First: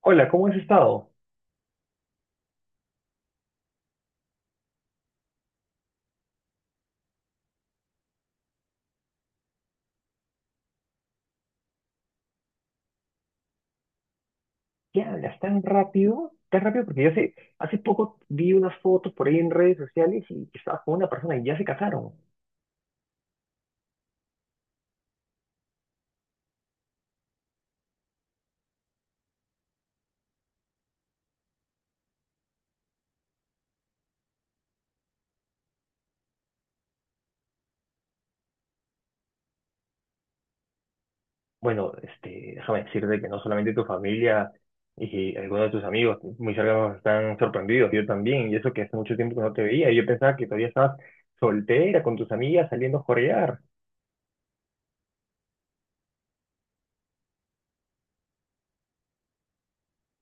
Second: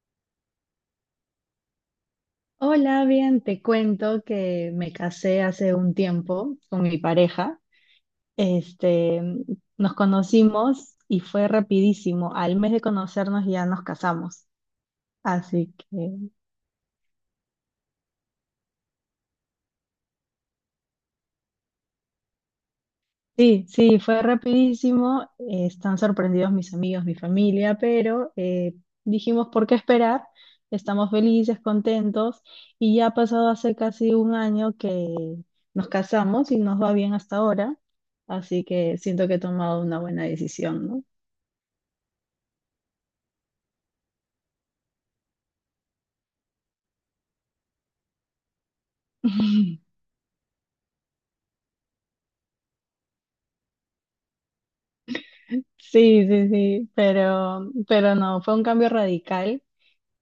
Hola, ¿cómo has estado? Hola, bien, te cuento que me casé hace un tiempo con mi pareja. Este, Nos conocimos y fue rapidísimo. Al mes de conocernos ya nos casamos. ¿Qué hablas tan Así que rápido? Tan rápido porque yo hace poco vi unas fotos por ahí en redes sociales y que estabas con una persona y ya se casaron. sí, sí, fue rapidísimo. Están sorprendidos mis amigos, mi familia, pero dijimos, ¿por qué esperar? Estamos felices, contentos y ya ha pasado hace casi un año que nos casamos y nos va bien hasta ahora, así que siento que he tomado una buena decisión, ¿no? Bueno, este, déjame decirte que no solamente tu familia y algunos de tus amigos muy cercanos están sorprendidos, yo también, y eso que hace mucho tiempo que no te veía, y yo pensaba que todavía estabas soltera con tus amigas saliendo a jorear. Sí, sí, sí, pero no, fue un cambio radical,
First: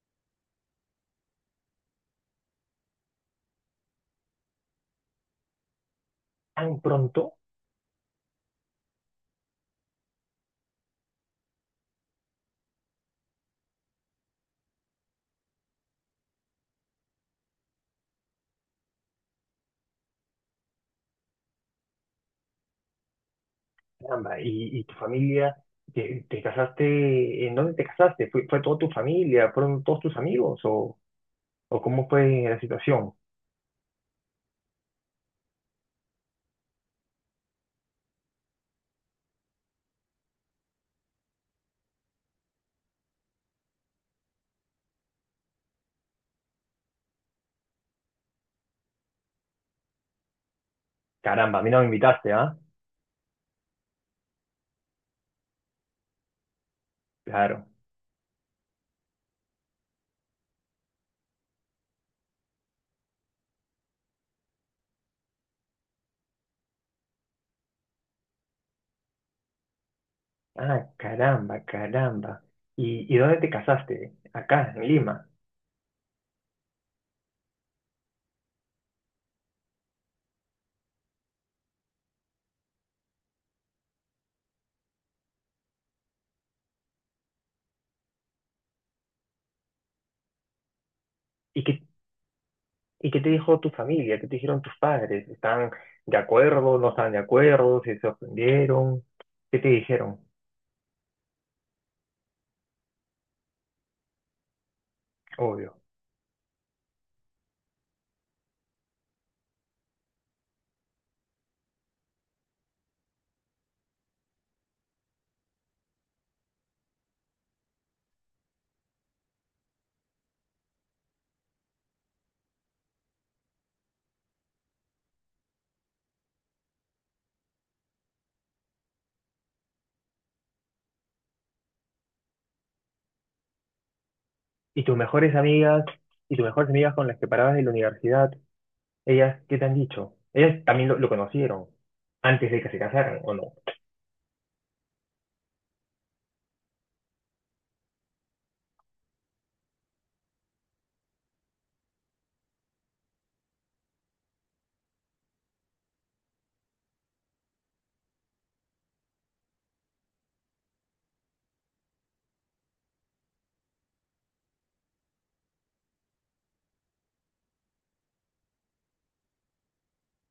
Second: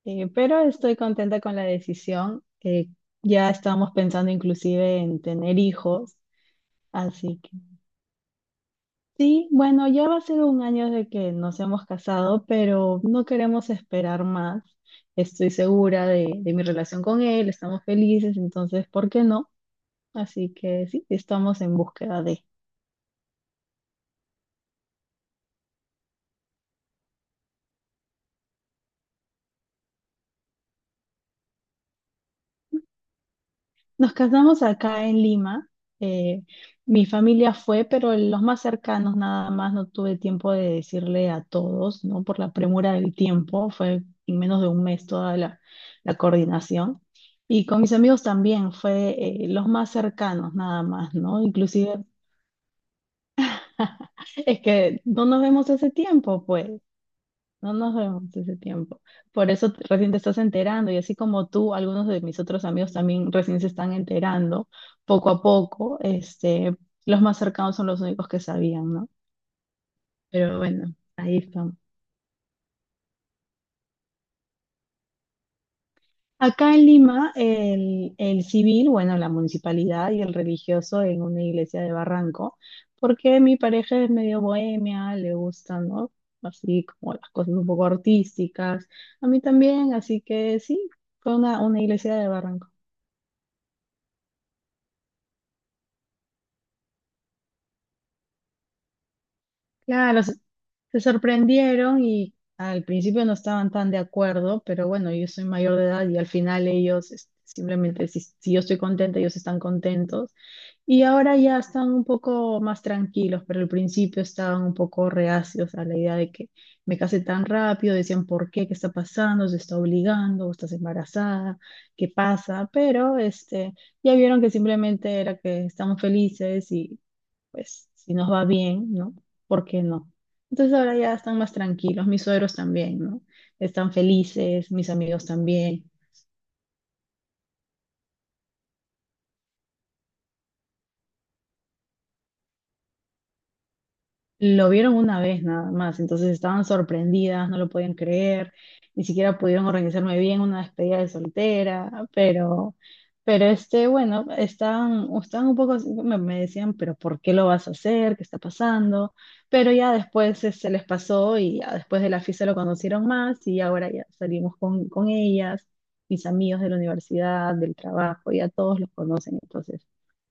pero estoy contenta con la decisión. Ya estábamos pensando inclusive en tener hijos. ¿Tan pronto? Así que sí, bueno, ya va a ser un año de que nos hemos casado, pero no queremos esperar más. Estoy segura de mi relación con él, estamos felices, entonces, ¿por qué no? Así que sí, estamos en búsqueda de. Caramba, y tu familia, te casaste, ¿en dónde te casaste? ¿Fue toda tu familia? ¿Fueron todos tus amigos o...? ¿O cómo fue la situación? Nos casamos acá en Lima. eh, Mi familia fue, pero los más cercanos nada más. No tuve tiempo de decirle a todos, ¿no? Por la premura del tiempo. Fue en menos de un mes toda la coordinación. Y con mis amigos también fue los más cercanos nada más, ¿no? Caramba, a mí no me Inclusive invitaste, ¿ah? es que no nos vemos hace tiempo, pues. Claro. No nos vemos ese tiempo. Por eso recién te estás enterando y así como tú, algunos de mis otros amigos también recién se están enterando poco a poco. Los más cercanos son los únicos que sabían, ¿no? Pero Ah, bueno, ahí caramba, estamos. caramba. ¿Y dónde te casaste? Acá, en Lima. Acá en Lima, el civil, bueno, la municipalidad y el religioso en una iglesia de Barranco, porque mi pareja es medio bohemia, le gustan, ¿no? Así como las cosas un poco artísticas. A mí también, así que sí, fue una, ¿Y una qué, iglesia de Barranco. y qué te dijo tu familia? ¿Qué te dijeron tus padres? ¿Están de acuerdo? ¿No están de acuerdo? ¿Si ¿Se sorprendieron? ¿Qué te dijeron? Claro, se sorprendieron y al principio no estaban tan de acuerdo, pero bueno, yo soy mayor Obvio. de edad y al final ellos simplemente, si yo estoy contenta, ellos están contentos. Y ahora ya están un poco más tranquilos, pero al principio estaban un poco reacios a la idea de que me case tan rápido, decían, ¿por qué? ¿Qué está pasando? ¿Se está obligando? ¿Estás embarazada? ¿Qué pasa? Pero ya vieron que simplemente era que estamos felices pues si nos va bien, ¿no? ¿Por qué no? Entonces ahora ya están más tranquilos, mis suegros también, ¿no? Están felices, ¿Y mis tus amigos mejores amigas? también. ¿Y tus mejores amigas con las que parabas de la universidad? ¿Ellas qué te han dicho? ¿Ellas también lo conocieron antes de que se casaran o no? Lo vieron una vez nada más, entonces estaban sorprendidas, no lo podían creer, ni siquiera pudieron organizarme bien una despedida de soltera, pero bueno, estaban un poco, así, me decían, pero ¿por qué lo vas a hacer? ¿Qué está pasando? Pero ya después se les pasó y ya después de la fiesta lo conocieron más y ahora ya salimos con ellas, mis amigos de la universidad, del trabajo, ya todos los conocen, entonces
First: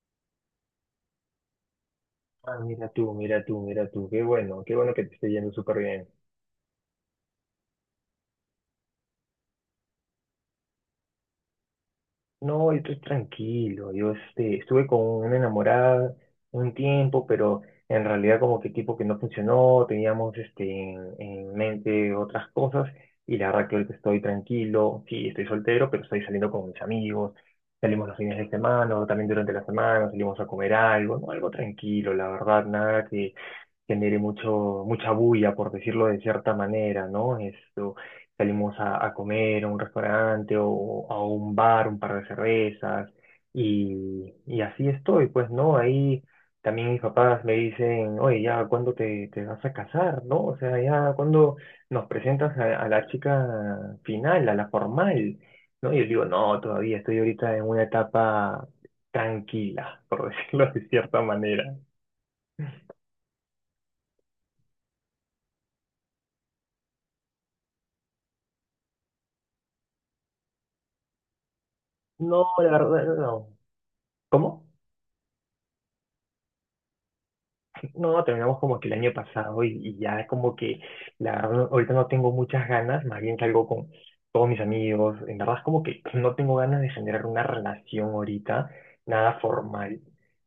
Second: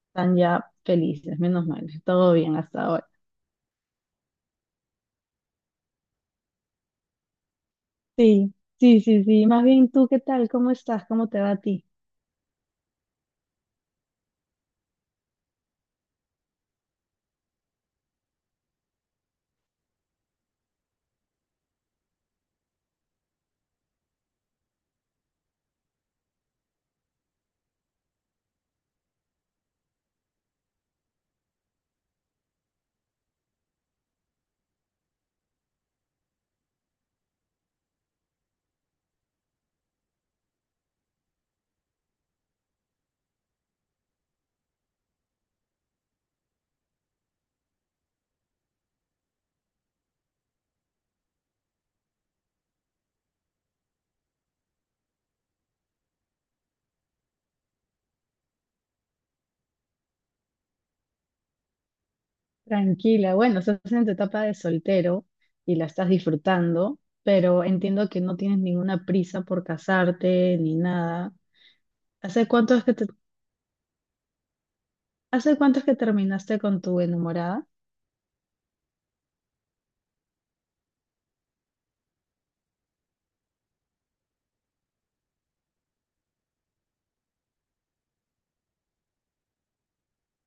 están ya felices, menos mal, todo bien Ah, hasta mira ahora. tú, mira tú, mira tú. Qué bueno que te esté yendo súper bien. Sí, sí, sí, sí. Más bien, ¿tú qué tal? ¿Cómo estás? ¿Cómo te va a ti? No, yo estoy tranquilo. Yo este, estuve con una enamorada un tiempo, pero en realidad como que tipo que no funcionó, teníamos este, en mente otras cosas y la verdad que ahorita estoy tranquilo. Sí, estoy soltero, pero estoy saliendo con mis amigos. Salimos los fines de semana o también durante la semana, salimos a comer algo, ¿no? Algo tranquilo, la verdad, nada que genere mucha bulla, por decirlo de cierta manera, ¿no? Esto, salimos a comer a un restaurante o a un bar, un par de cervezas, y así estoy, pues, ¿no? Ahí también mis papás me dicen, oye, ya, ¿cuándo te vas a casar, ¿no? O sea, ya, ¿cuándo nos presentas a la chica final, a la formal, ¿no? Y yo digo, no, todavía estoy ahorita en una etapa tranquila, por decirlo de cierta manera. Tranquila. Bueno, estás en tu etapa de soltero y la estás disfrutando, pero entiendo que no tienes ninguna prisa por casarte ni nada. No, ¿Hace la cuánto es que verdad, no. ¿Cómo? hace cuánto es que terminaste con tu enamorada? No, terminamos como que el año pasado y ya es como que la verdad ahorita no tengo muchas ganas, más bien salgo con todos mis amigos, en verdad es como que no tengo ganas de generar una relación ahorita, nada formal,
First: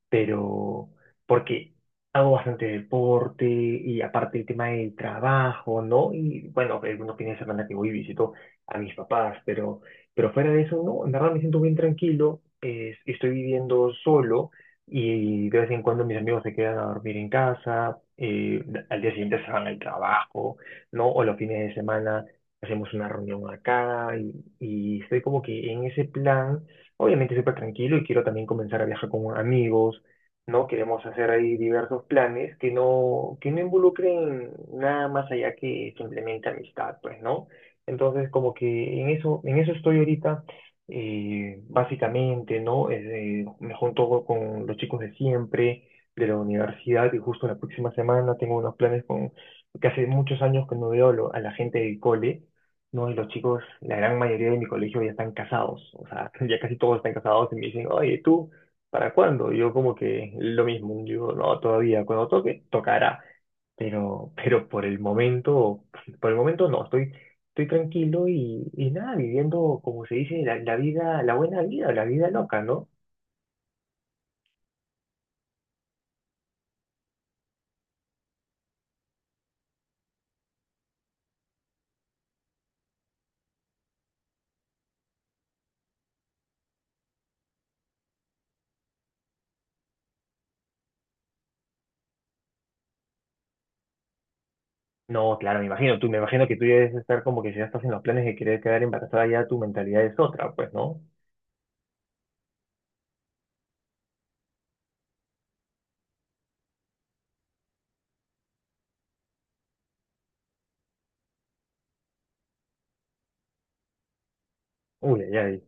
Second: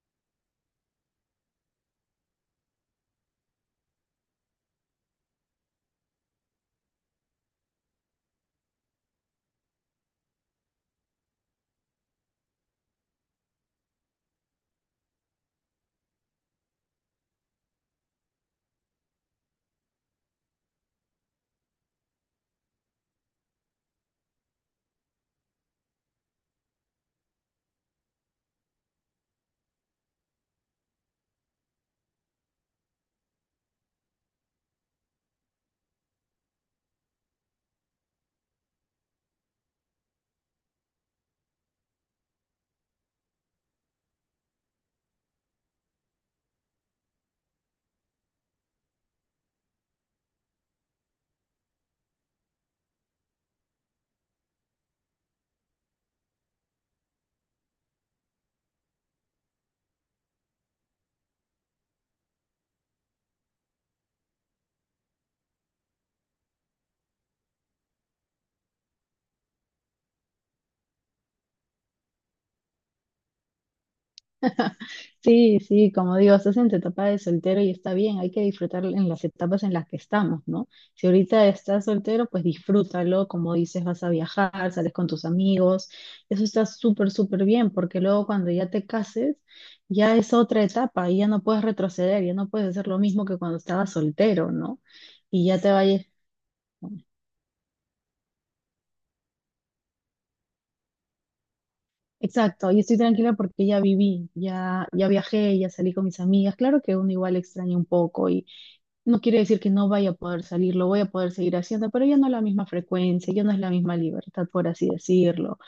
pero porque hago bastante deporte y aparte el tema del trabajo, ¿no? Y bueno, algunos fines de semana que voy y visito a mis papás, pero fuera de eso, no, en verdad me siento bien tranquilo, estoy viviendo solo. Y de vez en cuando mis amigos se quedan a dormir en casa, al día siguiente se van al trabajo, ¿no? O los fines de semana hacemos una reunión acá y estoy como que en ese plan, obviamente súper tranquilo y quiero también comenzar a viajar con amigos, ¿no? Queremos hacer ahí diversos planes que no involucren nada más allá que simplemente amistad, pues, ¿no? Entonces, como que en eso estoy ahorita básicamente, ¿no? Me junto con los chicos de siempre, de la universidad, y justo la próxima semana tengo unos planes que hace muchos años que no veo a la gente del cole, ¿no? Y los chicos, la gran mayoría de mi colegio ya están casados, o sea, ya casi todos están casados y me dicen, oye, ¿tú para cuándo? Y yo como que lo mismo, digo, no, todavía, cuando toque, tocará. Pero por el momento no, estoy tranquilo y nada, viviendo, como se dice, la vida, la buena vida, la vida loca, ¿no? Sí, sí, como digo, estás en tu etapa de soltero y está bien, hay que disfrutar en las etapas en las que estamos, ¿no? Si ahorita estás soltero, pues disfrútalo, como dices, vas a viajar, sales con tus amigos, eso está súper, súper bien, porque luego cuando ya te cases, ya es otra etapa y ya no puedes retroceder, ya no puedes hacer lo mismo que cuando estabas soltero, ¿no? No, Y claro, ya me te imagino, vayas. tú, me imagino que tú ya debes estar como que si ya estás en los planes de querer quedar embarazada, ya tu mentalidad es otra, pues, ¿no? Exacto, y estoy tranquila porque ya viví, ya viajé, ya salí con mis amigas. Claro que uno igual extraña un poco y, no quiere decir que no vaya a poder salir, lo voy a poder seguir haciendo, pero ya no es la misma frecuencia, ya no es la misma libertad, por así Uy, ay, decirlo. ay.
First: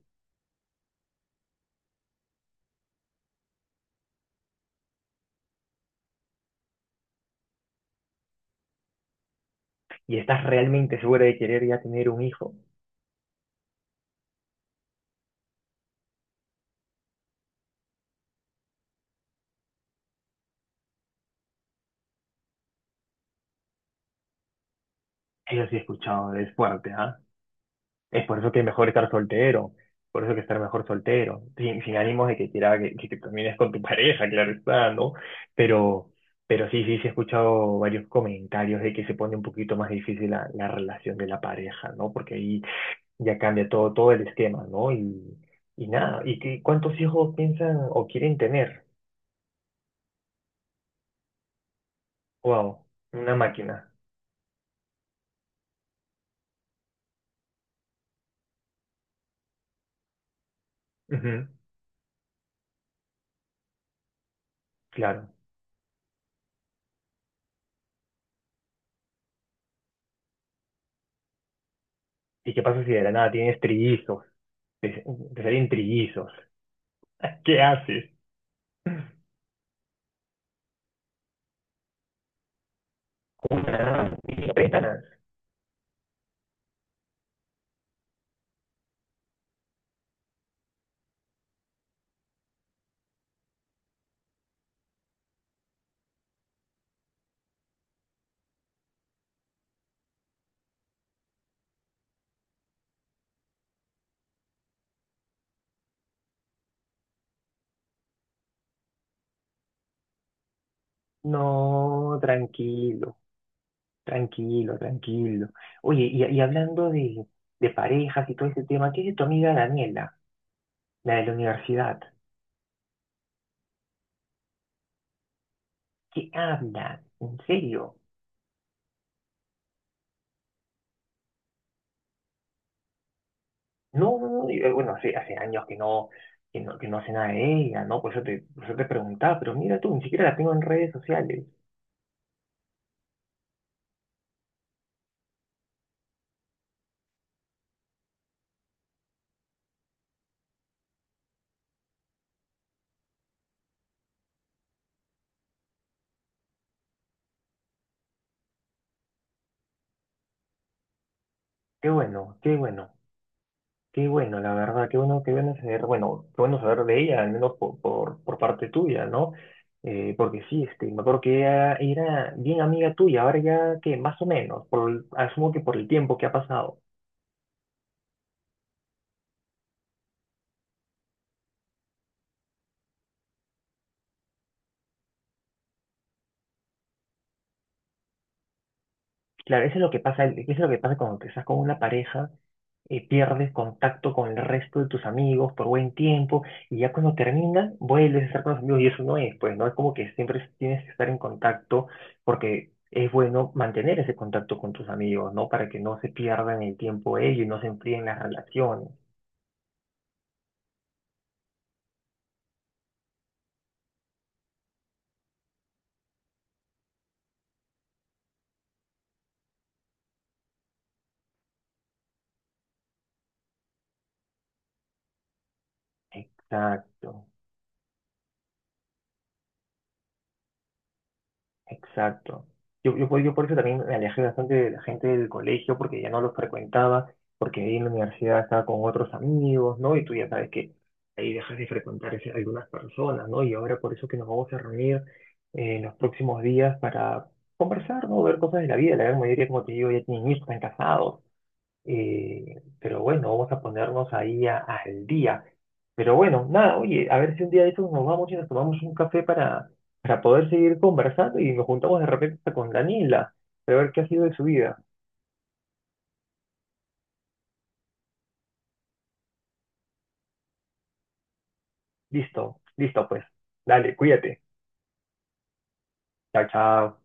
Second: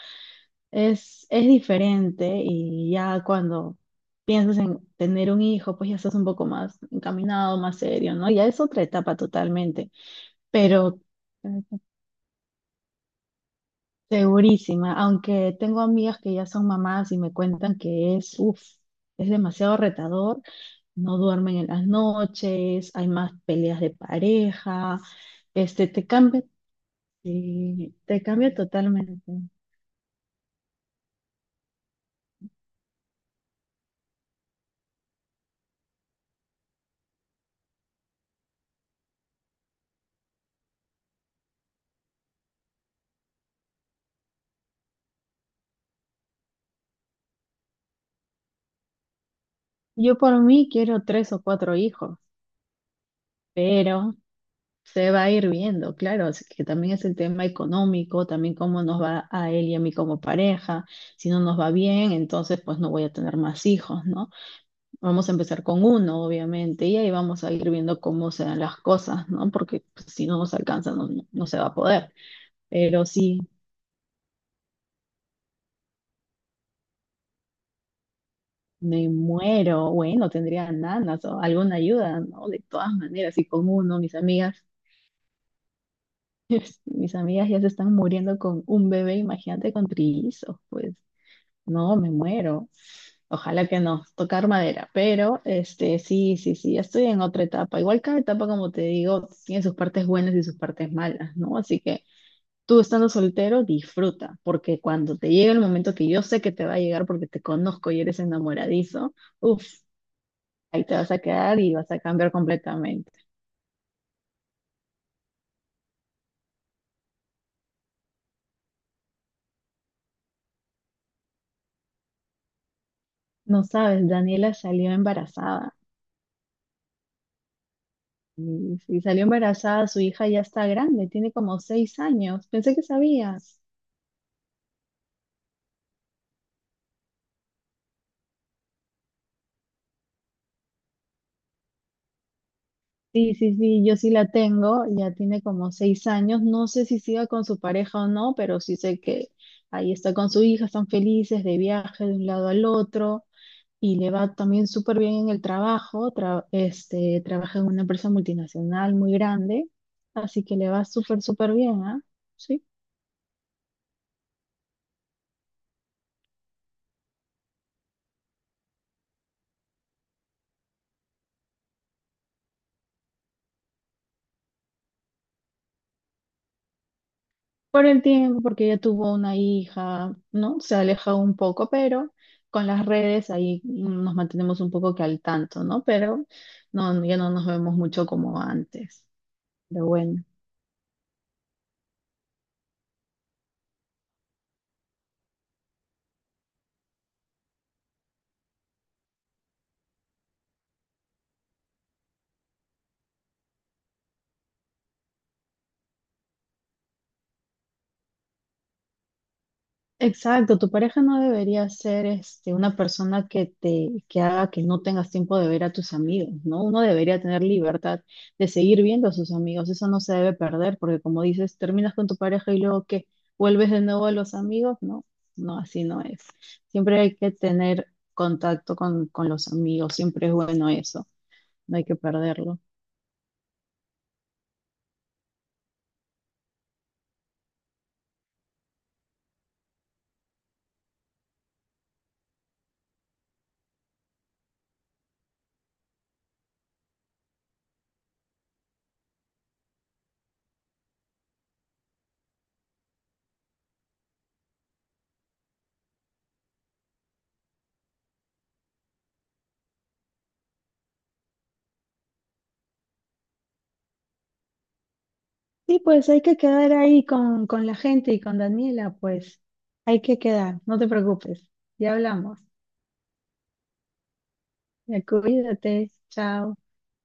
Es diferente y ya cuando piensas en tener un hijo, pues ya estás un poco más encaminado, más serio, ¿no? Ya es otra etapa totalmente, ¿Y estás pero realmente segura de eh, querer ya tener un hijo? segurísima, aunque tengo amigas que ya son mamás y me cuentan que es, uff, es demasiado retador, no duermen en las noches, hay más peleas de pareja. Eso sí he Este, te escuchado, cambia es fuerte, ¿ah? Sí, te Es por eso cambia que es mejor estar totalmente. soltero, por eso que estar mejor soltero, sin ánimos de que quiera que termines con tu pareja, claro está, ¿no? Pero, pero sí, sí, sí he escuchado varios comentarios de que se pone un poquito más difícil la relación de la pareja, ¿no? Porque ahí ya cambia todo el esquema, ¿no? Y nada, cuántos hijos piensan o quieren tener? Yo por mí quiero tres o cuatro hijos, Wow, una máquina. pero se va a ir viendo, claro, así que también es el tema económico, también cómo nos va a él y a mí como pareja. Si no Ujú, nos va bien, entonces pues no voy a tener más hijos, ¿no? Vamos claro. a empezar con uno, obviamente, y ahí vamos a ir viendo cómo se dan las cosas, ¿no? Porque pues, si no nos alcanza, no se va a poder. ¿Y qué pasa si de Pero la nada sí. tienes trillizos? Te, te salen trillizos. ¿Qué haces? Me muero, bueno, tendría nanas o alguna ayuda, ¿no? De todas maneras, y con uno, mis Una, dice amigas pétalas. mis amigas ya se están muriendo con un bebé, imagínate con trillizos, pues no, me muero. Ojalá que no, tocar madera, pero sí, sí, sí, ya estoy en otra etapa. Igual cada etapa, como te digo, tiene sus partes buenas y sus partes malas, ¿no? Así que tú estando soltero, disfruta, porque cuando te llegue el momento que yo sé que te va a llegar porque te conozco y eres enamoradizo, uff, ahí te vas a quedar y vas a No, cambiar completamente. tranquilo, tranquilo, tranquilo. Oye, y hablando de parejas y todo ese tema, ¿qué es de tu amiga Daniela, la de la universidad? No sabes, Daniela salió embarazada. ¿Qué habla? ¿En serio? Y salió embarazada, su hija ya está grande, tiene como 6 años. Pensé que sabías. No, no, no, y, bueno, hace años que no hace nada de ella, ¿no? Por eso te preguntaba, pero mira tú, ni siquiera la tengo en redes sociales. Sí, sí, sí, yo sí la tengo, ya tiene como 6 años. No sé si siga con su pareja o no, pero sí sé que ahí está con su hija, están felices de viaje de un lado al otro y le va también súper bien en el trabajo. Trabaja en una empresa multinacional muy grande, así que le va súper, súper bien, Qué ¿ah? bueno, qué Sí. bueno. Qué bueno, la verdad, qué bueno saber, qué bueno saber de ella, al menos por, parte tuya, ¿no? Porque sí, este, me acuerdo que ella era bien amiga tuya, ahora ya que más o menos, asumo que por el tiempo que ha pasado. Por el tiempo, porque ella tuvo una hija, ¿no? Se ha alejado un poco, pero con las redes ahí nos mantenemos un poco que al tanto, ¿no? Pero no, ya no nos vemos mucho como antes. Claro, eso es Pero lo que pasa, bueno. eso es lo que pasa cuando te estás con una pareja, pierdes contacto con el resto de tus amigos por buen tiempo, y ya cuando terminan, vuelves a estar con los amigos, y eso no es, pues, ¿no? Es como que siempre tienes que estar en contacto, porque es bueno mantener ese contacto con tus amigos, ¿no? Para que no se pierdan el tiempo ellos y no se enfríen las relaciones. Exacto, tu pareja no debería ser una persona que te que haga que no tengas tiempo de ver a tus amigos, ¿no? Uno debería tener libertad de seguir viendo a sus amigos, eso no se debe perder, porque como dices, terminas con tu pareja y luego que vuelves de nuevo a los amigos, no, no, así no es. Siempre hay Exacto. que tener contacto con los amigos, siempre es bueno eso, no hay que Exacto. perderlo. Yo por eso también me alejé bastante de la gente del colegio, porque ya no los frecuentaba, porque ahí en la universidad estaba con otros amigos, ¿no? Y tú ya sabes que ahí dejas de frecuentar algunas personas, ¿no? Y ahora por eso que nos vamos a reunir en los próximos días para conversar, ¿no? Ver cosas de la vida. La gran mayoría, como te digo, ya tienen hijos, están casados, pero bueno, vamos a ponernos ahí al día. Pero bueno, nada, oye, a ver si un día de estos nos vamos y nos tomamos un café para poder seguir conversando y nos juntamos de repente hasta con Daniela, para ver qué ha sido de su vida. Sí, pues hay que quedar ahí con la gente y con Daniela, pues hay que quedar, no te preocupes, ya hablamos. Listo, listo pues. Dale, cuídate. Ya cuídate, Chao, chao. chao.